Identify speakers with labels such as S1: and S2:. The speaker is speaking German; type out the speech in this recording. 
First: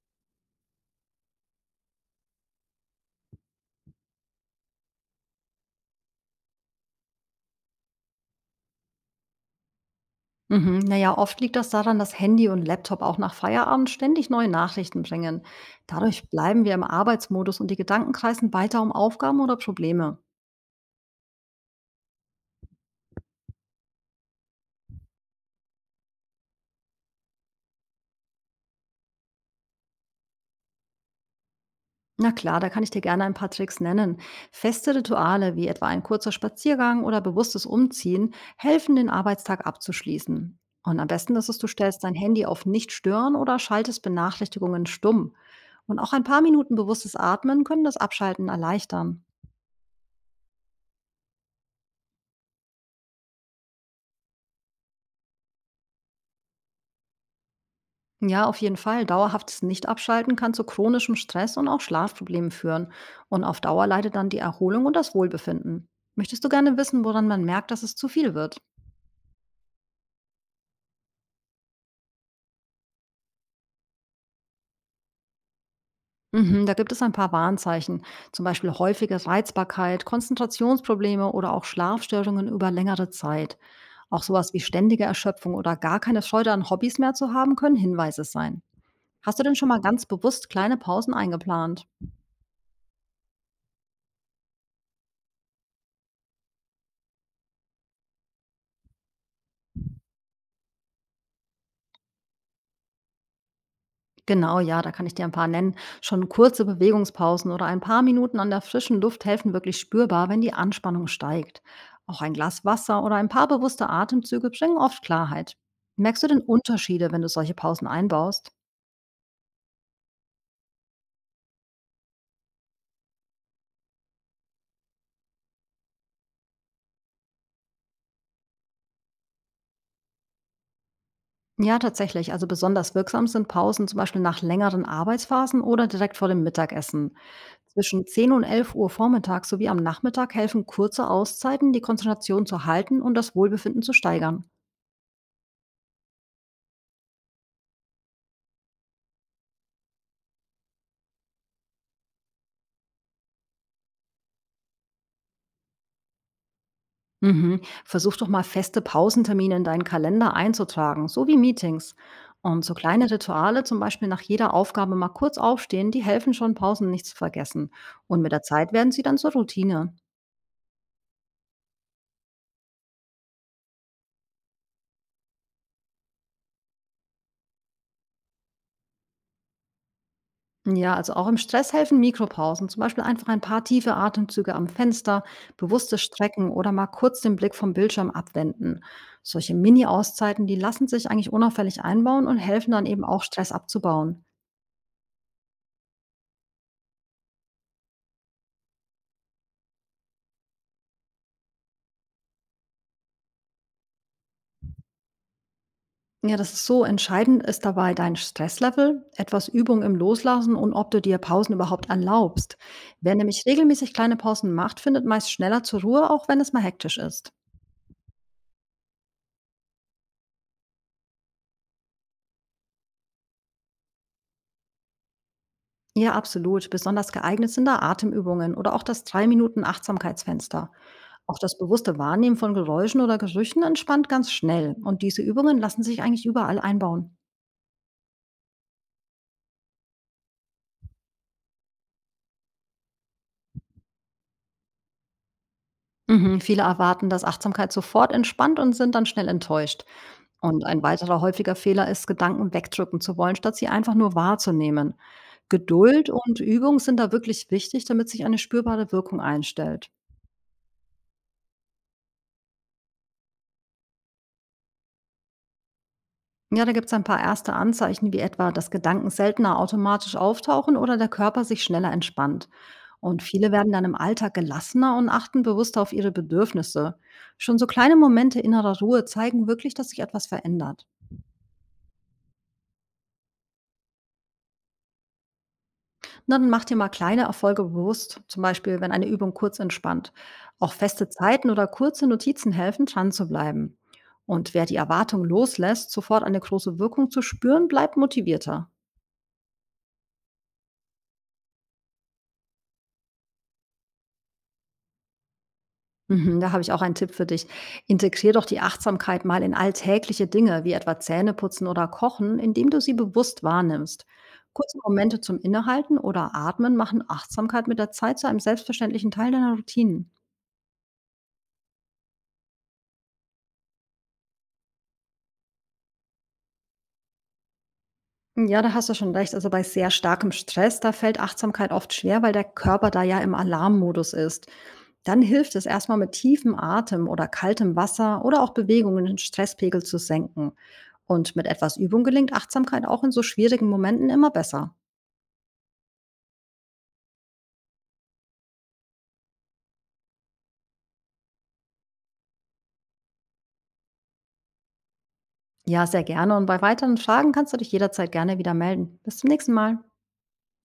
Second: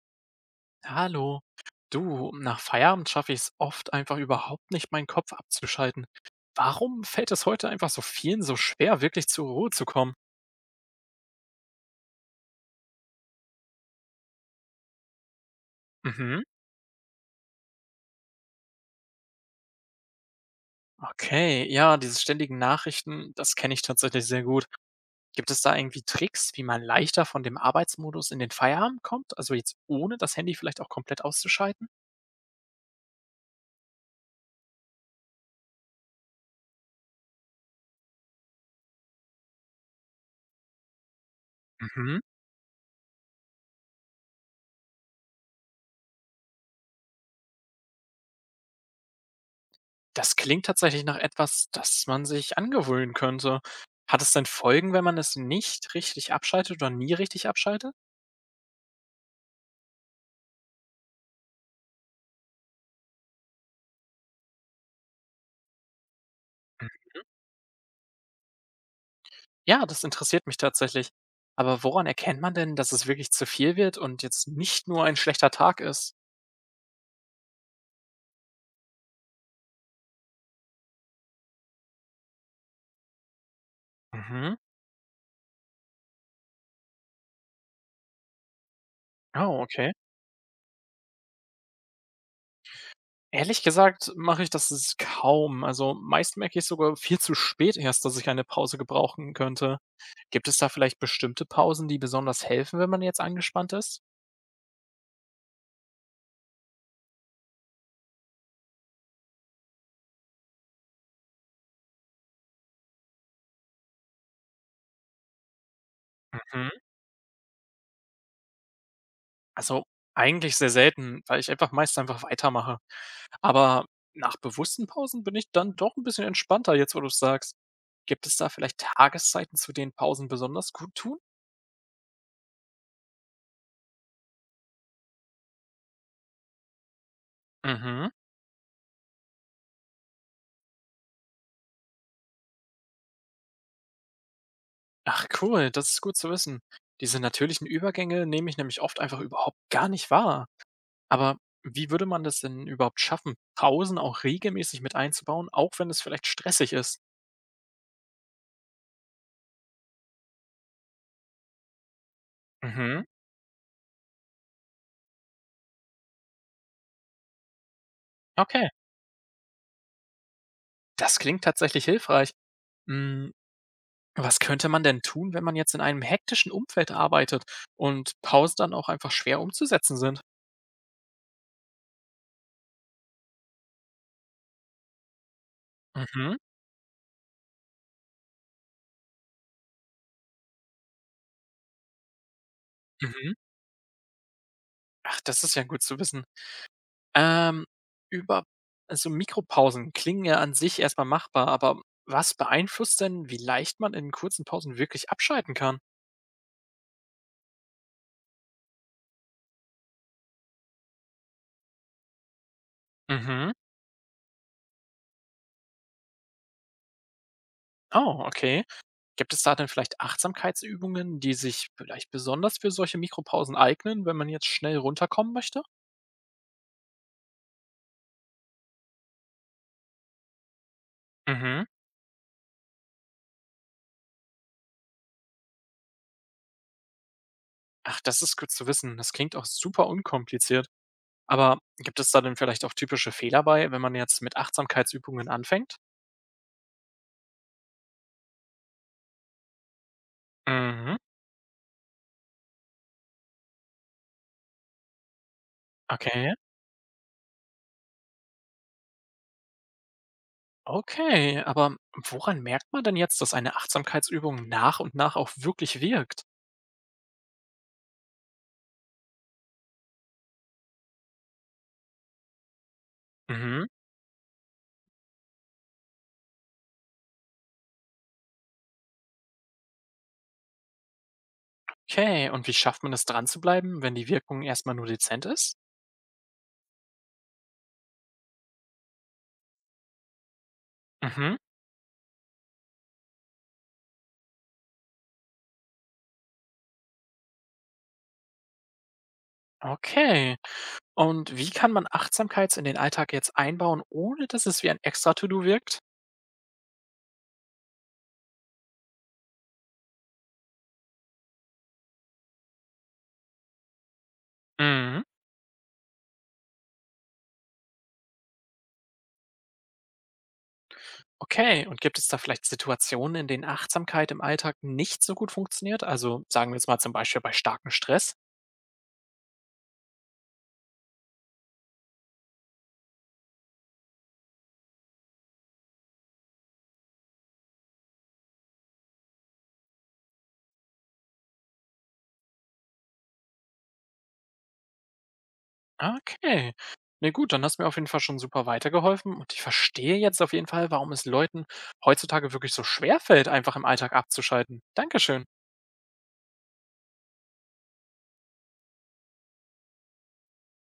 S1: Hallo. Du, nach Feierabend schaffe ich es oft einfach überhaupt nicht, meinen Kopf abzuschalten. Warum fällt es heute einfach so vielen so schwer, wirklich zur Ruhe zu kommen?
S2: Mhm. Naja, oft liegt das daran, dass Handy und Laptop auch nach Feierabend ständig neue Nachrichten bringen. Dadurch
S1: Mhm.
S2: bleiben wir im Arbeitsmodus und die Gedanken kreisen weiter um Aufgaben oder Probleme.
S1: Okay, ja, diese ständigen Nachrichten, das kenne ich tatsächlich sehr gut. Gibt es da irgendwie Tricks, wie man leichter von dem Arbeitsmodus in den Feierabend kommt? Also jetzt ohne das Handy vielleicht auch komplett auszuschalten?
S2: Na klar, da kann ich dir gerne ein paar Tricks nennen. Feste Rituale wie etwa ein kurzer Spaziergang oder bewusstes Umziehen helfen, den Arbeitstag abzuschließen. Und am besten ist es, du stellst dein
S1: Mhm.
S2: Handy auf Nicht stören oder schaltest Benachrichtigungen stumm. Und auch ein paar Minuten bewusstes Atmen können das Abschalten erleichtern.
S1: Das klingt tatsächlich nach etwas, das man sich angewöhnen könnte. Hat es denn Folgen, wenn man es nicht richtig abschaltet oder nie richtig abschaltet?
S2: Ja, auf jeden Fall. Dauerhaftes Nicht-Abschalten kann zu chronischem Stress und auch Schlafproblemen führen. Und auf Dauer leidet dann die Erholung und das Wohlbefinden. Möchtest du gerne wissen, woran man merkt, dass es zu viel wird?
S1: Ja, das interessiert mich tatsächlich. Aber woran erkennt man denn, dass es wirklich zu viel wird und jetzt nicht nur ein schlechter Tag ist?
S2: Mhm, da gibt es ein paar Warnzeichen, zum Beispiel häufige Reizbarkeit, Konzentrationsprobleme oder auch Schlafstörungen über längere Zeit. Auch sowas
S1: Mhm.
S2: wie ständige Erschöpfung oder gar keine Freude an Hobbys mehr zu haben, können Hinweise sein. Hast du denn
S1: Oh,
S2: schon mal
S1: okay.
S2: ganz bewusst kleine Pausen eingeplant?
S1: Ehrlich gesagt mache ich das kaum. Also meist merke ich sogar viel zu spät erst, dass ich eine Pause gebrauchen könnte. Gibt es da vielleicht bestimmte Pausen, die besonders helfen, wenn man jetzt angespannt ist?
S2: Genau, ja, da kann ich dir ein paar nennen. Schon kurze Bewegungspausen oder ein paar Minuten an der frischen Luft helfen wirklich spürbar, wenn die Anspannung steigt. Auch ein Glas Wasser oder ein paar bewusste Atemzüge bringen oft Klarheit. Merkst du denn
S1: Mhm.
S2: Unterschiede, wenn du solche Pausen einbaust?
S1: Also eigentlich sehr selten, weil ich einfach meist einfach weitermache. Aber nach bewussten Pausen bin ich dann doch ein bisschen entspannter, jetzt wo du es sagst. Gibt es da vielleicht Tageszeiten, zu denen Pausen besonders gut tun?
S2: Ja, tatsächlich. Also besonders wirksam sind Pausen zum Beispiel nach längeren Arbeitsphasen oder direkt vor dem Mittagessen. Zwischen
S1: Mhm.
S2: 10 und 11 Uhr vormittags sowie am Nachmittag helfen kurze Auszeiten, die Konzentration zu halten und das Wohlbefinden zu steigern.
S1: Ach cool, das ist gut zu wissen. Diese natürlichen Übergänge nehme ich nämlich oft einfach überhaupt gar nicht wahr. Aber wie würde man das denn überhaupt schaffen, Pausen auch regelmäßig mit einzubauen, auch wenn es vielleicht stressig ist?
S2: Mhm. Versuch doch mal feste Pausentermine in deinen Kalender einzutragen, so wie Meetings. Und so
S1: Mhm.
S2: kleine Rituale, zum Beispiel nach jeder Aufgabe mal kurz aufstehen, die helfen schon, Pausen nicht zu vergessen. Und mit der
S1: Okay,
S2: Zeit werden sie dann zur Routine.
S1: das klingt tatsächlich hilfreich. Hm, was könnte man denn tun, wenn man jetzt in einem hektischen Umfeld arbeitet und Pausen dann auch einfach schwer umzusetzen sind?
S2: Ja, also auch im Stress helfen Mikropausen, zum Beispiel einfach ein paar tiefe Atemzüge am Fenster, bewusstes
S1: Mhm.
S2: Strecken oder mal kurz den Blick vom Bildschirm abwenden. Solche Mini-Auszeiten, die lassen sich eigentlich unauffällig einbauen und helfen dann eben auch
S1: Mhm.
S2: Stress abzubauen.
S1: Ach, das ist ja gut zu wissen. Ähm, über also, Mikropausen klingen ja an sich erstmal machbar, aber was beeinflusst denn, wie leicht man in kurzen Pausen wirklich abschalten kann?
S2: Ja, das ist so. Entscheidend ist dabei dein Stresslevel, etwas Übung im Loslassen und ob du dir Pausen überhaupt erlaubst. Wer nämlich
S1: Mhm.
S2: regelmäßig kleine Pausen macht, findet meist schneller zur Ruhe, auch wenn es mal hektisch ist.
S1: Oh, okay. Gibt es da denn vielleicht Achtsamkeitsübungen, die sich vielleicht besonders für solche Mikropausen eignen, wenn man jetzt schnell runterkommen möchte?
S2: Ja, absolut. Besonders geeignet sind da Atemübungen oder auch das 3-Minuten-Achtsamkeitsfenster. Auch das
S1: Mhm.
S2: bewusste Wahrnehmen von Geräuschen oder Gerüchen entspannt ganz schnell. Und diese Übungen lassen sich eigentlich überall einbauen.
S1: Ach, das ist gut zu wissen. Das klingt auch super unkompliziert. Aber gibt es da denn vielleicht auch typische Fehler bei, wenn man jetzt mit Achtsamkeitsübungen anfängt?
S2: Mhm. Viele erwarten, dass Achtsamkeit sofort entspannt und sind dann schnell enttäuscht. Und ein
S1: Mhm.
S2: weiterer häufiger Fehler ist, Gedanken wegdrücken zu wollen, statt sie einfach nur wahrzunehmen. Geduld
S1: Okay.
S2: und Übung sind da wirklich wichtig, damit sich eine spürbare Wirkung einstellt.
S1: Okay, aber woran merkt man denn jetzt, dass eine Achtsamkeitsübung nach und nach auch wirklich wirkt?
S2: Ja, da gibt es ein paar erste Anzeichen, wie etwa, dass Gedanken seltener automatisch auftauchen oder der Körper sich schneller entspannt. Und viele
S1: Mhm.
S2: werden dann im Alltag gelassener und achten bewusster auf ihre Bedürfnisse. Schon so kleine Momente innerer Ruhe zeigen wirklich, dass sich etwas verändert.
S1: Okay, und wie schafft man es dran zu bleiben, wenn die Wirkung erstmal nur dezent ist?
S2: Na, dann mach dir mal kleine Erfolge bewusst, zum Beispiel, wenn eine Übung kurz entspannt. Auch feste
S1: Mhm.
S2: Zeiten oder kurze Notizen helfen, dran zu bleiben. Und wer die Erwartung loslässt, sofort eine große Wirkung zu spüren, bleibt motivierter.
S1: Okay. Und wie kann man Achtsamkeit in den Alltag jetzt einbauen, ohne dass es wie ein extra To-Do wirkt?
S2: Mhm, da habe ich auch einen Tipp für dich. Integrier doch die Achtsamkeit mal in alltägliche Dinge, wie etwa Zähneputzen oder Kochen, indem du sie bewusst wahrnimmst. Kurze
S1: Mhm.
S2: Momente zum Innehalten oder Atmen machen Achtsamkeit mit der Zeit zu einem selbstverständlichen Teil deiner Routinen.
S1: Okay, und gibt es da vielleicht Situationen, in denen Achtsamkeit im Alltag nicht so gut funktioniert? Also sagen wir jetzt mal zum Beispiel bei starkem Stress?
S2: Ja, da hast du schon recht. Also bei sehr starkem Stress, da fällt Achtsamkeit oft schwer, weil der Körper da ja im Alarmmodus ist. Dann hilft es erstmal mit tiefem Atem oder kaltem Wasser oder auch Bewegungen den Stresspegel zu senken. Und mit etwas Übung gelingt Achtsamkeit auch in so schwierigen Momenten immer besser.
S1: Ah, okay. Ne, gut, dann hast du mir auf jeden Fall schon super weitergeholfen und ich verstehe jetzt auf jeden Fall, warum es Leuten heutzutage wirklich so schwer fällt, einfach im Alltag abzuschalten. Dankeschön.
S2: Ja, sehr gerne. Und bei weiteren Fragen kannst du dich jederzeit gerne wieder melden. Bis zum nächsten Mal.